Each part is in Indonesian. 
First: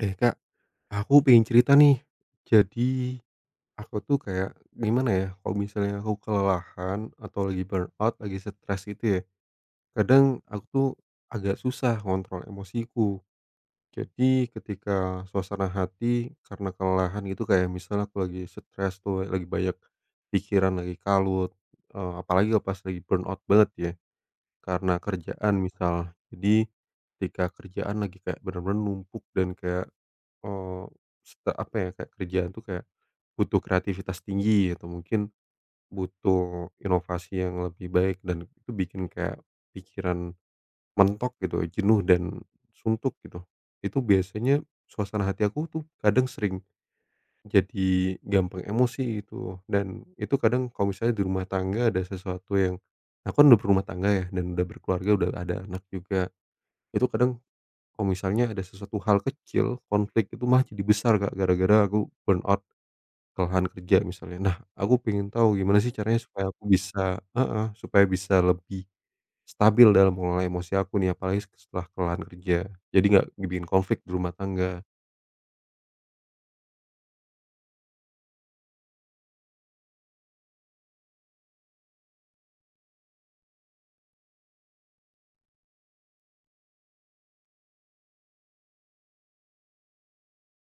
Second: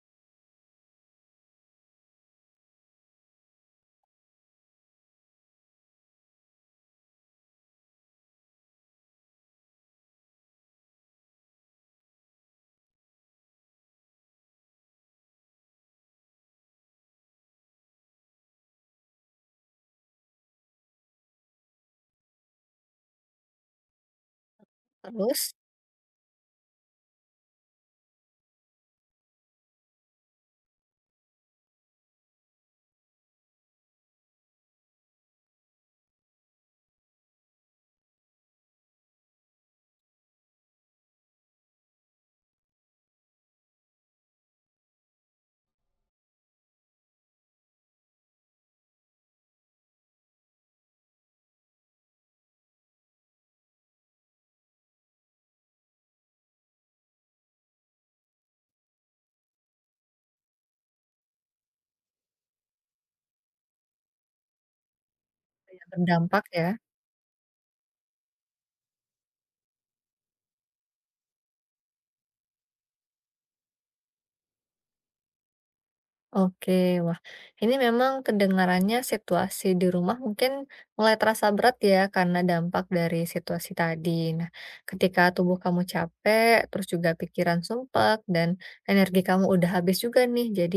Eh Kak, aku pengen cerita nih. Jadi, aku tuh kayak gimana ya, kalau misalnya aku kelelahan atau lagi burnout, lagi stres gitu ya, kadang aku tuh agak susah kontrol emosiku. Jadi ketika suasana hati karena kelelahan gitu kayak misalnya aku lagi stres tuh, lagi banyak pikiran, lagi kalut, apalagi kalau pas lagi burnout banget ya, karena Terus, kerjaan misal. Jadi ketika kerjaan lagi kayak bener-bener numpuk dan kayak Eee, seta apa ya, kayak kerjaan tuh kayak butuh kreativitas tinggi atau mungkin butuh inovasi yang lebih baik dan itu bikin kayak pikiran mentok gitu, jenuh dan suntuk gitu. Itu biasanya suasana hati aku tuh kadang sering jadi gampang emosi gitu dan itu kadang kalau misalnya di rumah tangga ada sesuatu yang aku kan udah berumah tangga ya dan udah berkeluarga, udah ada anak juga. Itu kadang kalau misalnya ada sesuatu hal kecil, konflik itu malah jadi besar, Kak, gara-gara aku burnout, kelelahan kerja misalnya. Nah, aku pengen tahu gimana ya sih caranya berdampak supaya aku ya? bisa heeh, supaya bisa lebih stabil dalam mengelola emosi aku nih, apalagi setelah kelelahan kerja. Jadi nggak dibikin konflik di rumah tangga. Oke, wah ini memang kedengarannya situasi di rumah mungkin mulai terasa berat ya karena dampak dari situasi tadi. Nah, ketika tubuh kamu capek, terus juga pikiran sumpek dan energi kamu udah habis juga nih. Jadi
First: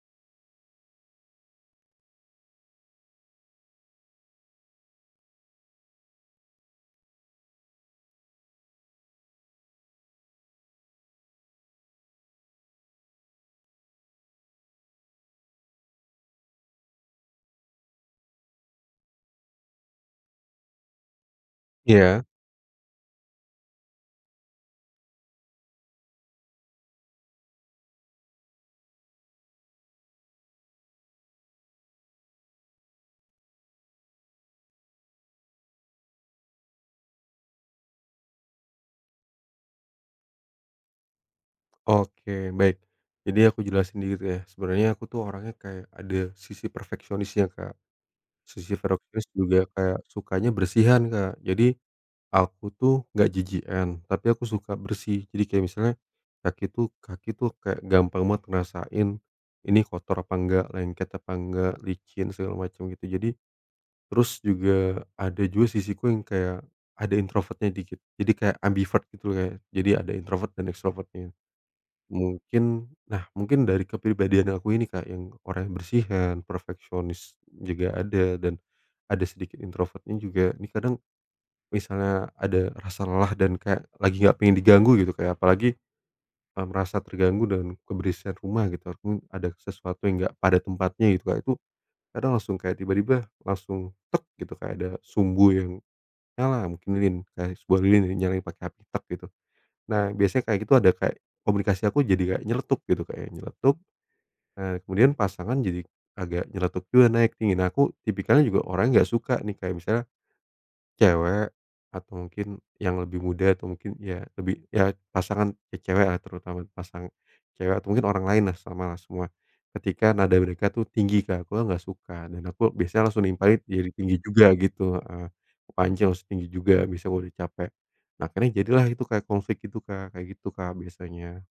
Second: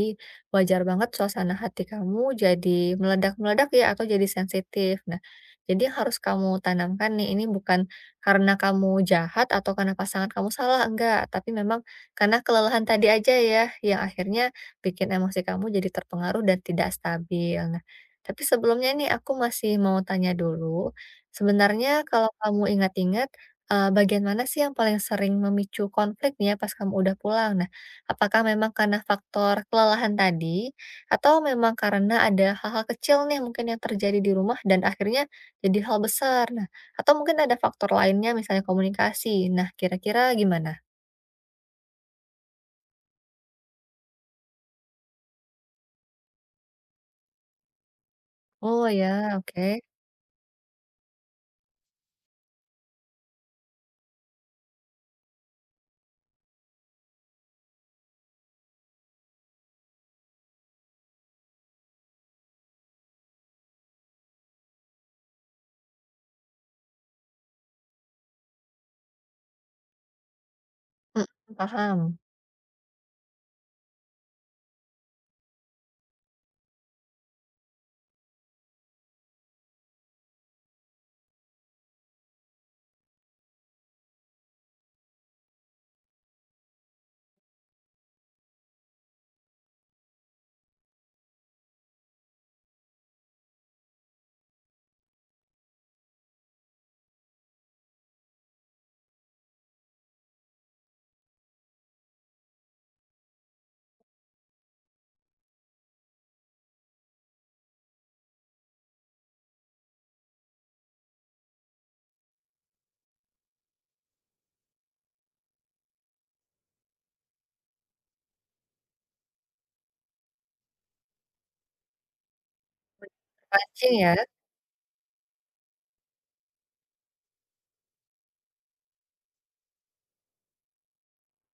wajar banget suasana hati kamu jadi meledak-meledak ya atau jadi sensitif. Nah, jadi yang harus kamu tanamkan nih ini bukan karena kamu jahat atau karena pasangan kamu salah enggak, tapi memang karena kelelahan tadi aja ya yang akhirnya bikin emosi kamu jadi terpengaruh dan tidak stabil. Nah, tapi sebelumnya ini aku masih mau tanya dulu, sebenarnya Iya. kalau kamu ingat-ingat, bagian mana sih yang paling sering memicu konflik nih ya pas kamu udah pulang? Nah, apakah memang karena faktor kelelahan tadi, atau memang karena ada hal-hal kecil nih mungkin yang terjadi di rumah dan akhirnya jadi hal besar? Nah, atau mungkin ada faktor lainnya misalnya komunikasi. Nah, kira-kira gimana? Oke, baik. Jadi aku jelasin dikit ya, sebenarnya aku tuh orangnya kayak ada sisi perfeksionisnya, Kak. Sisi Oh perfeksionis ya, juga oke. kayak sukanya bersihan, Kak. Jadi aku tuh nggak jijikan, tapi aku suka bersih. Jadi kayak misalnya kaki tuh kayak gampang banget ngerasain ini kotor apa enggak, lengket apa enggak, licin segala macam gitu. Jadi terus juga ada juga sisiku yang kayak ada introvertnya dikit. Jadi kayak ambivert gitu loh, kayak. Jadi ada introvert dan extrovert. Mhm, paham. Mungkin, nah, mungkin dari kepribadian aku ini Kak yang orangnya bersihan, perfeksionis juga ada dan ada sedikit introvertnya juga. Ini kadang misalnya ada rasa lelah dan kayak lagi nggak pengen diganggu gitu, kayak apalagi, merasa terganggu dan keberisian rumah gitu, ada sesuatu yang nggak pada tempatnya gitu, kayak itu kadang langsung kayak tiba-tiba langsung tek gitu, kayak ada sumbu yang nyala, mungkin lilin, kayak sebuah lilin yang nyalain pakai api, tek gitu. Nah, biasanya kayak gitu ada kayak komunikasi aku jadi kayak nyeletuk gitu, kayak ya, nyeletuk, kemudian pasangan jadi agak nyeletuk juga naik tinggi. Nah, aku tipikalnya juga orang nggak suka nih, kayak misalnya cewek atau mungkin yang lebih muda atau mungkin ya lebih ya pasangan ya ceweklah terutama pasang cewek atau mungkin orang lain lah sama lah semua. Ketika nada mereka tuh tinggi Kak, aku kan nggak suka dan aku biasanya langsung nimpalin jadi Terpancing ya? tinggi juga gitu, heeh. Kepancing langsung tinggi juga biasanya kalau udah capek. Nah akhirnya jadilah itu kayak konflik gitu Kak, kayak gitu Kak biasanya.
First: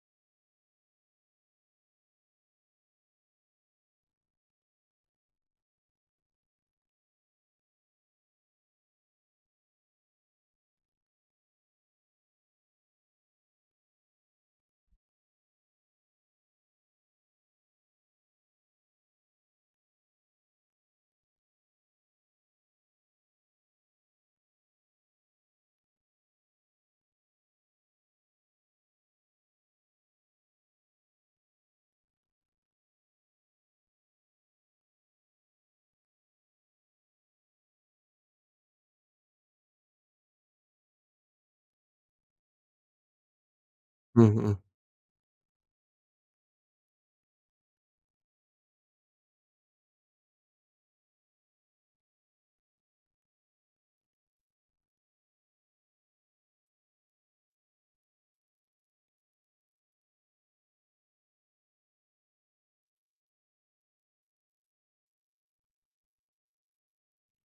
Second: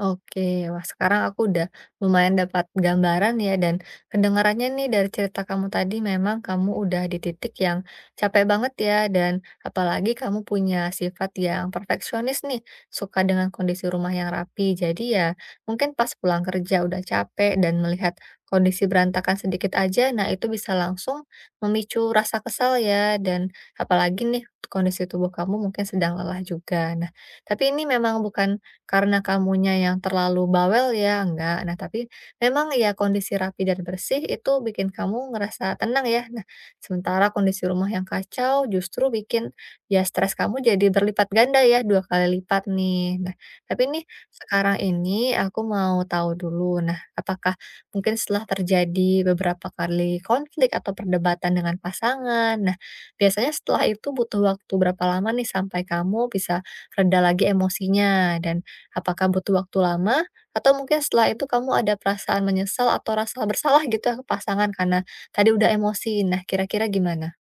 Oke, wah sekarang aku udah lumayan dapat gambaran ya dan kedengarannya nih dari cerita kamu tadi memang kamu udah di titik yang capek banget ya dan apalagi kamu punya sifat yang perfeksionis nih, suka dengan kondisi rumah yang rapi. Jadi ya mungkin pas pulang kerja udah capek dan melihat kondisi berantakan sedikit aja, nah itu bisa langsung memicu rasa kesal ya dan apalagi nih kondisi tubuh kamu mungkin sedang lelah juga. Nah, tapi ini memang bukan karena kamunya yang terlalu bawel ya, enggak. Nah, tapi memang ya kondisi rapi dan bersih itu bikin kamu ngerasa tenang ya. Nah, sementara kondisi rumah yang kacau justru bikin ya stres kamu jadi berlipat ganda ya, dua kali lipat nih. Nah, tapi nih Mhm, mhm. sekarang ini aku mau tahu dulu. Nah, apakah mungkin setelah terjadi beberapa kali konflik atau perdebatan dengan pasangan. Nah, biasanya setelah itu butuh waktu berapa lama nih sampai kamu bisa reda lagi emosinya dan apakah butuh waktu lama? Atau mungkin setelah itu kamu ada perasaan menyesal atau rasa bersalah gitu ya ke pasangan karena tadi udah emosi. Nah, kira-kira gimana?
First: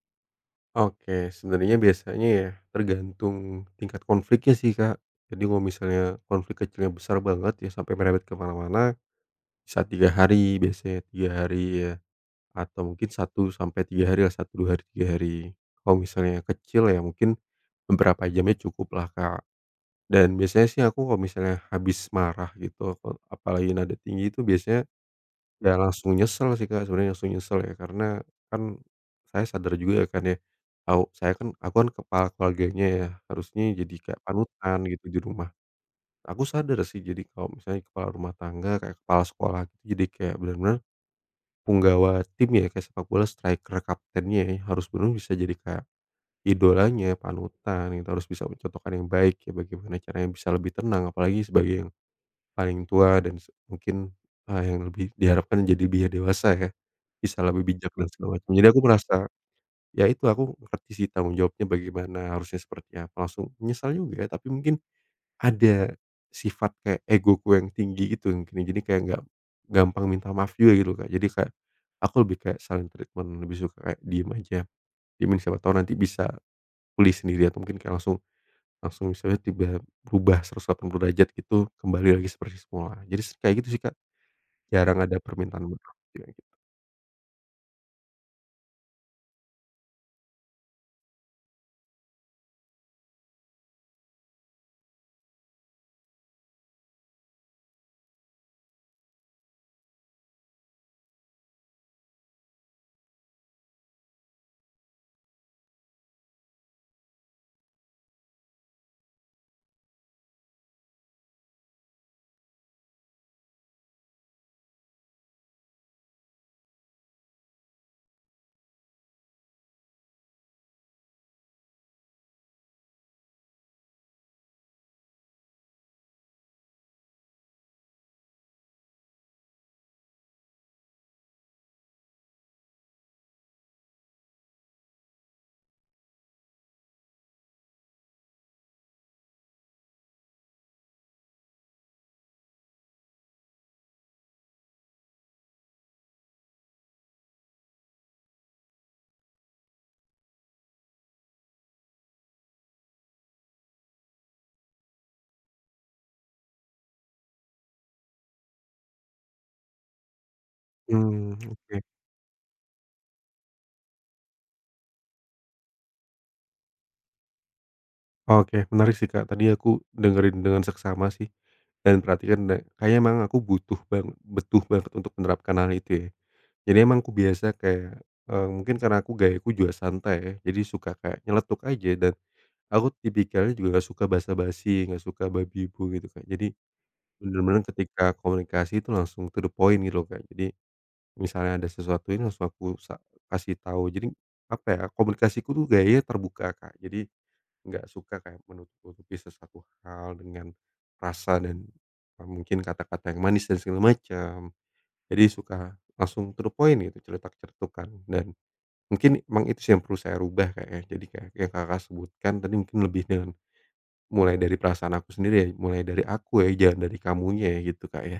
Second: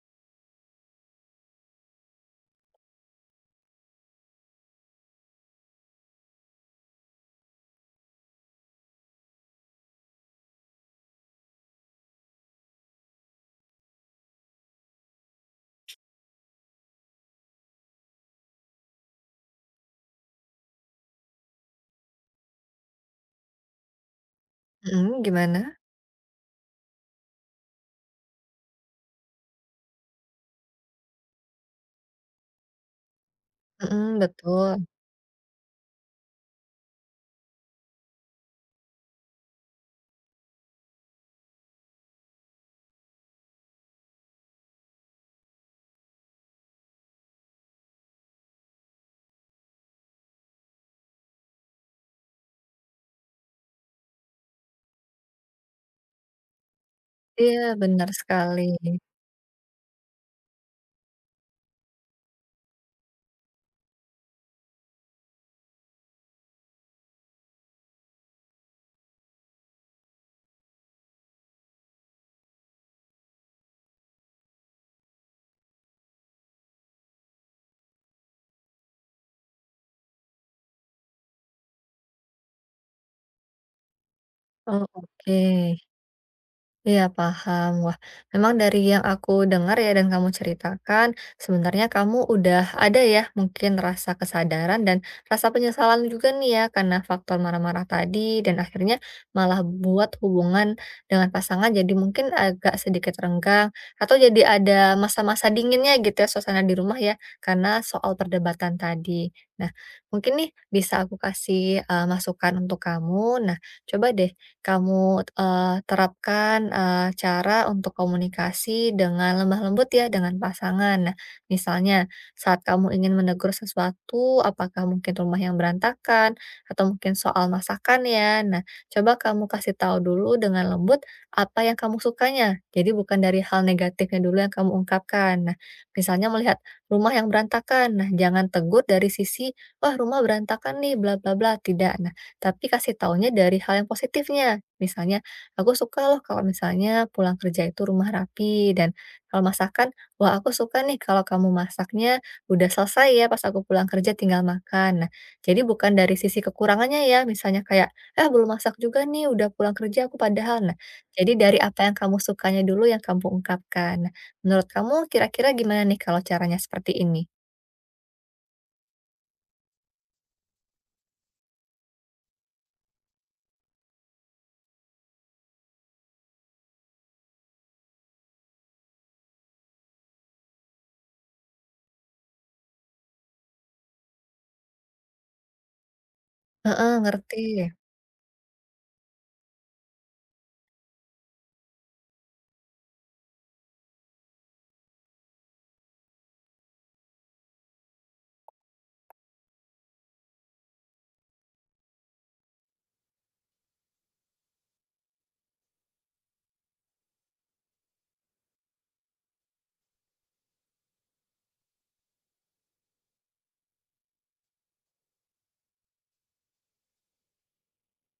Oke, sebenarnya biasanya ya tergantung tingkat konfliknya sih Kak. Jadi kalau misalnya konflik kecilnya besar banget ya sampai merebet ke mana-mana bisa 3 hari, biasanya 3 hari ya, atau mungkin 1 sampai 3 hari lah, satu 2 hari, 3 hari. Kalau misalnya kecil ya mungkin beberapa jamnya cukup lah Kak. Dan biasanya sih aku kalau misalnya habis marah gitu, aku apalagi nada tinggi itu biasanya Mhm, ya gimana? langsung nyesel sih, Kak, sebenarnya langsung nyesel ya, karena kan saya sadar juga ya kan ya, aku kan kepala keluarganya ya, harusnya jadi Mhm, kayak panutan betul. gitu di rumah. Aku sadar sih jadi kalau misalnya kepala rumah tangga, kayak kepala sekolah gitu, jadi kayak bener-bener punggawa tim ya, kayak sepak bola striker kaptennya ya, harus benar bisa jadi kayak idolanya, panutan gitu, harus bisa mencontohkan yang baik ya, bagaimana caranya bisa lebih tenang, apalagi sebagai yang paling tua dan se mungkin, yang lebih diharapkan jadi biar dewasa ya, bisa Iya, lebih bijak dan benar segala macam. sekali. Jadi aku merasa, ya itu aku ngerti sih tanggung jawabnya bagaimana, harusnya seperti apa, langsung menyesal juga, tapi mungkin ada sifat kayak egoku yang tinggi gitu mungkin ya, jadi kayak nggak gampang minta maaf juga gitu, Kak. Jadi kayak aku lebih kayak silent treatment, lebih suka kayak diem aja, diemin siapa tahu nanti bisa pulih sendiri atau mungkin kayak langsung langsung misalnya tiba berubah 180 derajat gitu, kembali lagi seperti semula. Jadi kayak gitu sih, Kak, Oh, jarang ada oke. permintaan maaf, kayak gitu. Iya, paham. Wah, memang dari yang aku dengar ya dan kamu ceritakan, sebenarnya kamu udah ada ya mungkin rasa kesadaran dan rasa penyesalan juga nih ya karena faktor marah-marah tadi dan akhirnya malah buat hubungan dengan pasangan jadi mungkin agak sedikit renggang atau jadi ada masa-masa dinginnya gitu ya suasana di rumah ya karena soal perdebatan tadi. Nah, mungkin nih bisa aku kasih masukan untuk kamu. Nah, coba deh kamu, terapkan, cara untuk komunikasi dengan lemah lembut ya dengan pasangan. Nah, misalnya saat kamu ingin menegur sesuatu, apakah mungkin rumah yang berantakan atau mungkin soal masakan ya. Nah, coba kamu kasih tahu dulu dengan lembut apa yang kamu sukanya. Jadi bukan dari hal negatifnya dulu yang kamu ungkapkan. Nah, misalnya melihat rumah yang berantakan, nah jangan tegur dari sisi, "Wah rumah berantakan nih, bla bla bla," tidak. Nah, tapi kasih taunya dari hal yang positifnya. Misalnya, "Aku suka loh kalau misalnya pulang kerja itu rumah rapi," dan kalau masakan, "Wah, aku suka nih kalau kamu masaknya udah selesai ya pas aku pulang kerja tinggal makan." Nah, jadi bukan dari sisi kekurangannya ya, misalnya kayak, eh belum masak juga nih, udah pulang kerja aku padahal." Nah, jadi Mmm, dari oke. apa yang kamu sukanya dulu yang kamu ungkapkan. Nah, menurut kamu kira-kira gimana nih kalau caranya seperti ini? Oke, menarik sih, Kak. Tadi aku dengerin dengan seksama sih, dan perhatikan da kayaknya emang aku butuh banget untuk menerapkan hal itu ya. Jadi emang aku biasa kayak, mungkin karena aku gayaku juga santai ya, jadi suka kayak nyeletuk aja dan aku tipikalnya juga nggak suka basa-basi, nggak suka babi ibu gitu, Kak. Jadi Heeh, ngerti. bener-bener ketika komunikasi itu langsung to the point gitu loh, Kak. Jadi misalnya ada sesuatu ini langsung aku sa kasih tahu. Jadi apa ya, komunikasiku tuh gaya terbuka, Kak. Jadi nggak suka kayak menutup-nutupi sesuatu hal dengan rasa dan, mungkin kata-kata yang manis dan segala macam. Jadi suka langsung to the point gitu, celetak-celetukan dan mungkin emang itu sih yang perlu saya rubah kayaknya. Jadi kayak yang Kakak sebutkan tadi mungkin lebih dengan mulai dari perasaan aku sendiri ya, mulai dari aku ya, jangan dari kamunya ya gitu, Kak, ya.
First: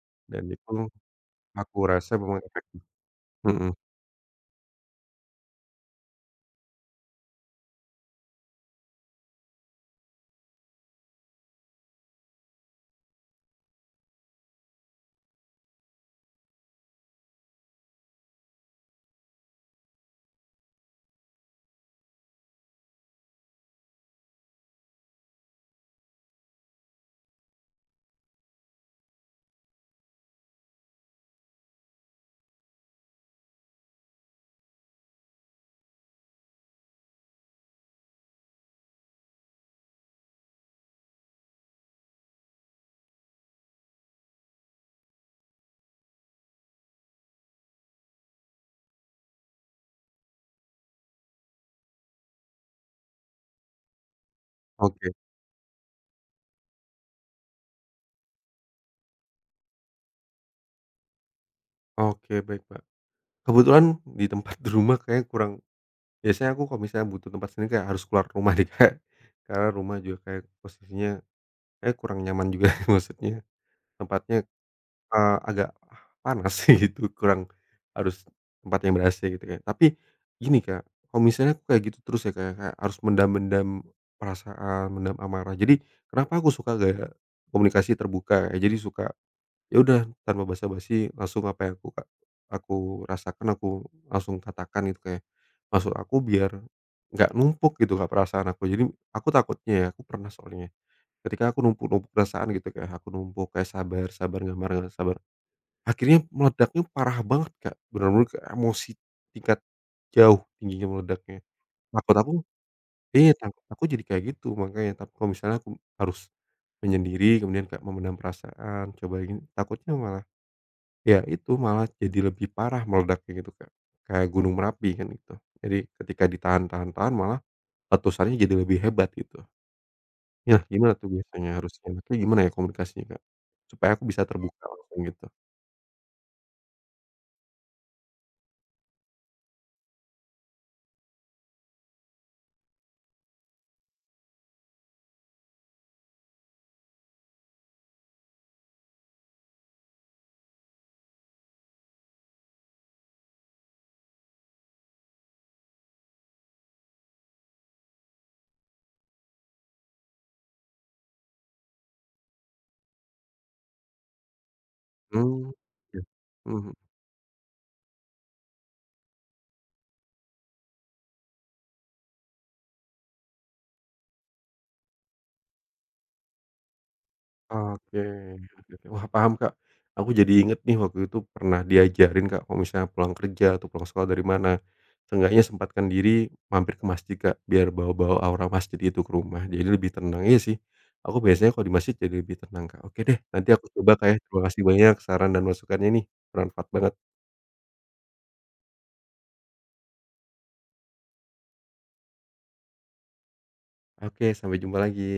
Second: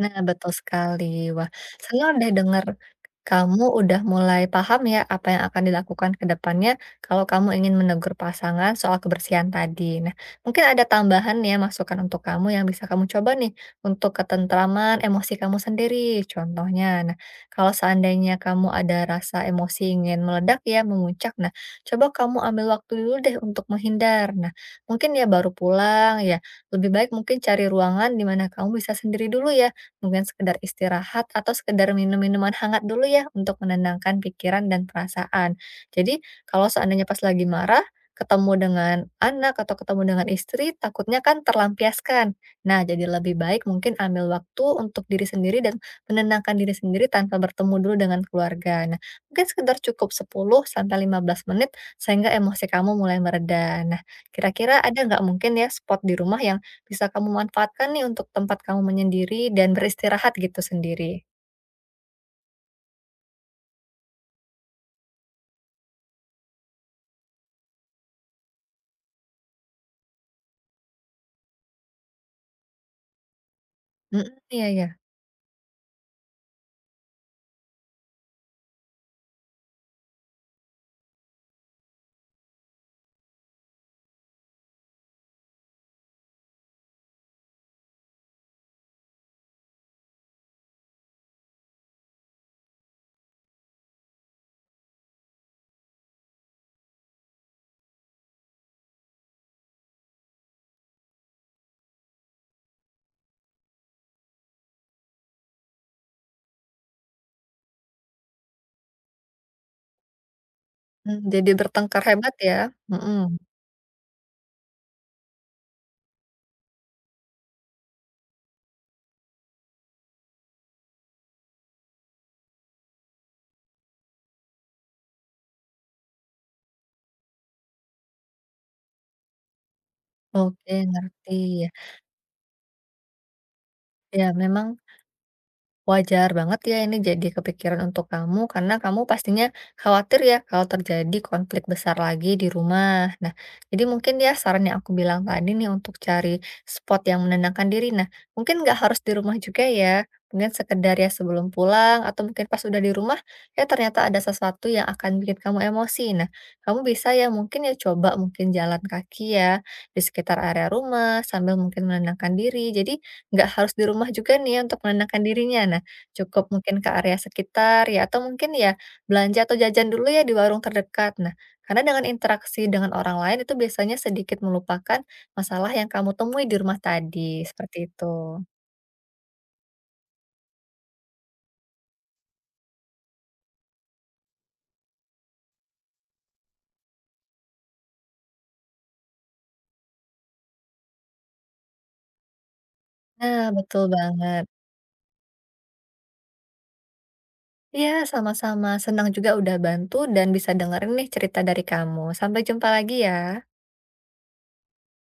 Nah, Dan betul itu sekali. Wah, aku saya rasa udah memang dengar efektif. kamu Mhm. udah mulai paham ya apa yang akan dilakukan ke depannya kalau kamu ingin menegur pasangan soal kebersihan tadi. Nah, mungkin ada tambahan ya masukan untuk kamu yang bisa kamu coba nih untuk ketentraman emosi kamu sendiri. Contohnya, nah kalau seandainya kamu ada rasa emosi ingin meledak ya, memuncak, nah coba kamu ambil waktu dulu deh untuk menghindar. Nah, mungkin ya baru pulang ya, lebih baik mungkin cari ruangan di mana kamu bisa sendiri dulu ya kemudian sekedar istirahat atau sekedar minum minuman hangat dulu ya untuk menenangkan pikiran dan perasaan. Jadi kalau seandainya pas lagi marah, ketemu dengan anak atau ketemu dengan istri, takutnya kan terlampiaskan. Nah, jadi lebih baik mungkin ambil waktu untuk diri sendiri dan menenangkan diri sendiri tanpa bertemu dulu dengan keluarga. Nah, mungkin sekedar cukup 10 sampai 15 menit sehingga emosi kamu mulai mereda. Nah, kira-kira ada Oke, nggak mungkin ya spot di rumah yang bisa kamu manfaatkan nih untuk tempat kamu menyendiri dan beristirahat gitu sendiri. oke, baik, Pak. Kebetulan di tempat di rumah kayaknya kurang. Biasanya aku kalau misalnya butuh tempat sendiri kayak harus keluar rumah deh Kak, karena rumah juga kayak posisinya kayak kurang nyaman juga maksudnya Mhm, tempatnya, iya iya, agak panas gitu kurang harus tempat yang ber-AC gitu kan. Tapi gini Kak, kalau misalnya aku kayak gitu terus ya Kak, ya, kayak harus mendam-mendam perasaan, mendam amarah. Jadi kenapa aku suka gaya komunikasi terbuka ya, jadi suka ya udah tanpa basa-basi langsung apa yang aku rasakan aku langsung katakan gitu kayak, maksud aku biar nggak numpuk gitu Kak perasaan aku. Jadi aku takutnya ya, aku pernah soalnya ketika aku numpuk-numpuk perasaan gitu kayak aku numpuk kayak sabar sabar nggak marah nggak sabar, akhirnya meledaknya parah banget Kak, bener-bener ke emosi tingkat jauh tingginya meledaknya. jadi bertengkar Takut aku. hebat ya? Mhm, Iya, takut aku jadi kayak gitu makanya, tapi kalau misalnya aku harus menyendiri kemudian kayak memendam perasaan coba gini, takutnya malah ya itu malah jadi lebih parah meledaknya gitu, Kak, kayak gunung Merapi kan itu. Jadi ketika ditahan-tahan-tahan malah letusannya jadi lebih hebat gitu. Nah oke gimana tuh ngerti. biasanya Ya harusnya enaknya gimana ya komunikasinya, Kak? Supaya aku bisa ya, terbuka memang langsung gitu. wajar banget ya ini jadi kepikiran untuk kamu karena kamu pastinya khawatir ya kalau terjadi konflik besar lagi di rumah. Nah, jadi mungkin ya saran yang aku bilang tadi nih untuk cari spot yang menenangkan diri. Nah, mungkin nggak harus di rumah juga ya. Mungkin sekedar ya sebelum pulang atau mungkin pas udah di rumah ya ternyata ada sesuatu yang akan bikin kamu emosi. Nah, kamu bisa ya mungkin ya coba mungkin jalan kaki ya di sekitar area rumah sambil mungkin menenangkan diri. Jadi nggak harus di rumah juga nih ya untuk menenangkan Mmm, dirinya. Nah, ya, cukup mhm. mungkin ke area sekitar ya atau mungkin ya belanja atau jajan dulu ya di warung terdekat. Nah, karena dengan interaksi dengan orang lain itu biasanya sedikit melupakan masalah yang kamu temui di rumah tadi, seperti Oke, itu. oke, oke. Wah, paham, Kak. Aku jadi inget nih waktu itu pernah diajarin, Kak, kalau misalnya pulang kerja atau pulang sekolah dari mana, seenggaknya sempatkan diri mampir ke masjid, Kak, biar bawa-bawa aura masjid itu ke rumah, jadi lebih tenang. Iya sih, aku biasanya kalau di masjid jadi lebih tenang, Kak. Oke deh, Nah, nanti aku betul coba, Kak, ya. Terima banget. kasih banyak saran dan masukannya nih, bermanfaat banget. Iya, sama-sama. Senang juga udah bantu dan bisa dengerin nih cerita dari kamu. Sampai jumpa lagi ya. Oke, sampai jumpa lagi.